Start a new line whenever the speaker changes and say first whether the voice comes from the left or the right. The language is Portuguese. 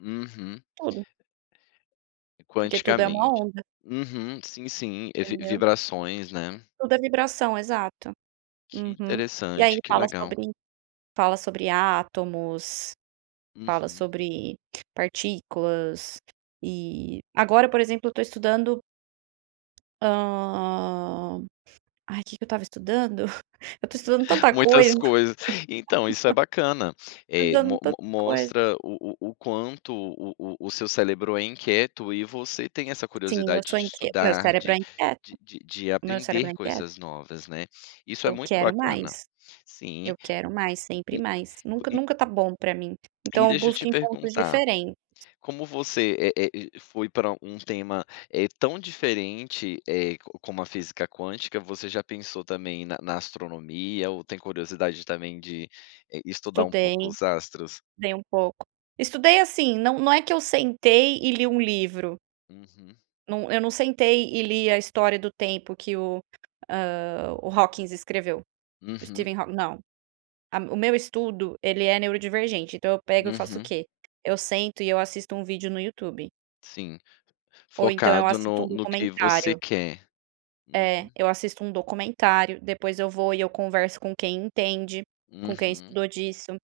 left: Uhum.
right: Tudo. Porque tudo é uma
left: Quanticamente.
right: onda.
left: Uhum. Sim, sim, eh, vi
right: Entendeu?
left: vibrações, né.
right: Tudo é vibração, exato.
left: Que
right: Uhum. E aí
left: interessante, que
right: fala
left: legal.
right: sobre fala sobre átomos, fala
left: Uhum.
right: sobre partículas e agora, por exemplo, eu tô estudando hã, ai que que eu estava estudando? Eu estou estudando tanta
left: Muitas
right: coisa.
left: coisas, então, isso é bacana. Eh, mo
right: Fazendo
left: mo
right: tanta coisa.
left: mostra o o o quanto o o o seu cérebro é inquieto e você tem essa
right: Sim, eu
left: curiosidade
right: sou
left: de
right: inquieto, meu
left: estudar,
right: cérebro
left: de
right: é inquieto.
left: de de de
right: Meu cérebro
left: aprender
right: é inquieto.
left: coisas novas, né. Isso é
right: Eu
left: muito
right: quero
left: bacana,
right: mais,
left: sim.
right: eu quero mais, sempre
left: E
right: mais. Nunca,
left: e
right: nunca tá bom para mim,
left: e
right: então eu
left: deixa eu te
right: busco em fontes
left: perguntar.
right: diferentes.
left: Como você, eh eh, foi para um tema, eh, tão diferente, eh, com como a física quântica, você já pensou também na na astronomia ou tem curiosidade também de estudar um
right: Estudei,
left: pouco os
right: estudei
left: astros?
right: um pouco. Estudei, assim, não, não é que eu sentei e li um livro.
left: Uhum.
right: Não, eu não sentei e li a história do tempo que o ah, o Hawkins escreveu. O
left: Uhum.
right: Steven Haw não. A O meu estudo, ele é neurodivergente, então eu pego eu faço o
left: Uhum.
right: quê? Eu sento e eu assisto um vídeo no YouTube.
left: Sim,
right: Ou então, eu
left: focado
right: assisto
left: no
right: um
left: no que você
right: documentário.
left: quer. Uhum.
right: É. Eu assisto um documentário, depois eu vou e eu converso com quem entende, com quem
left: Uhum.
right: estudou disso.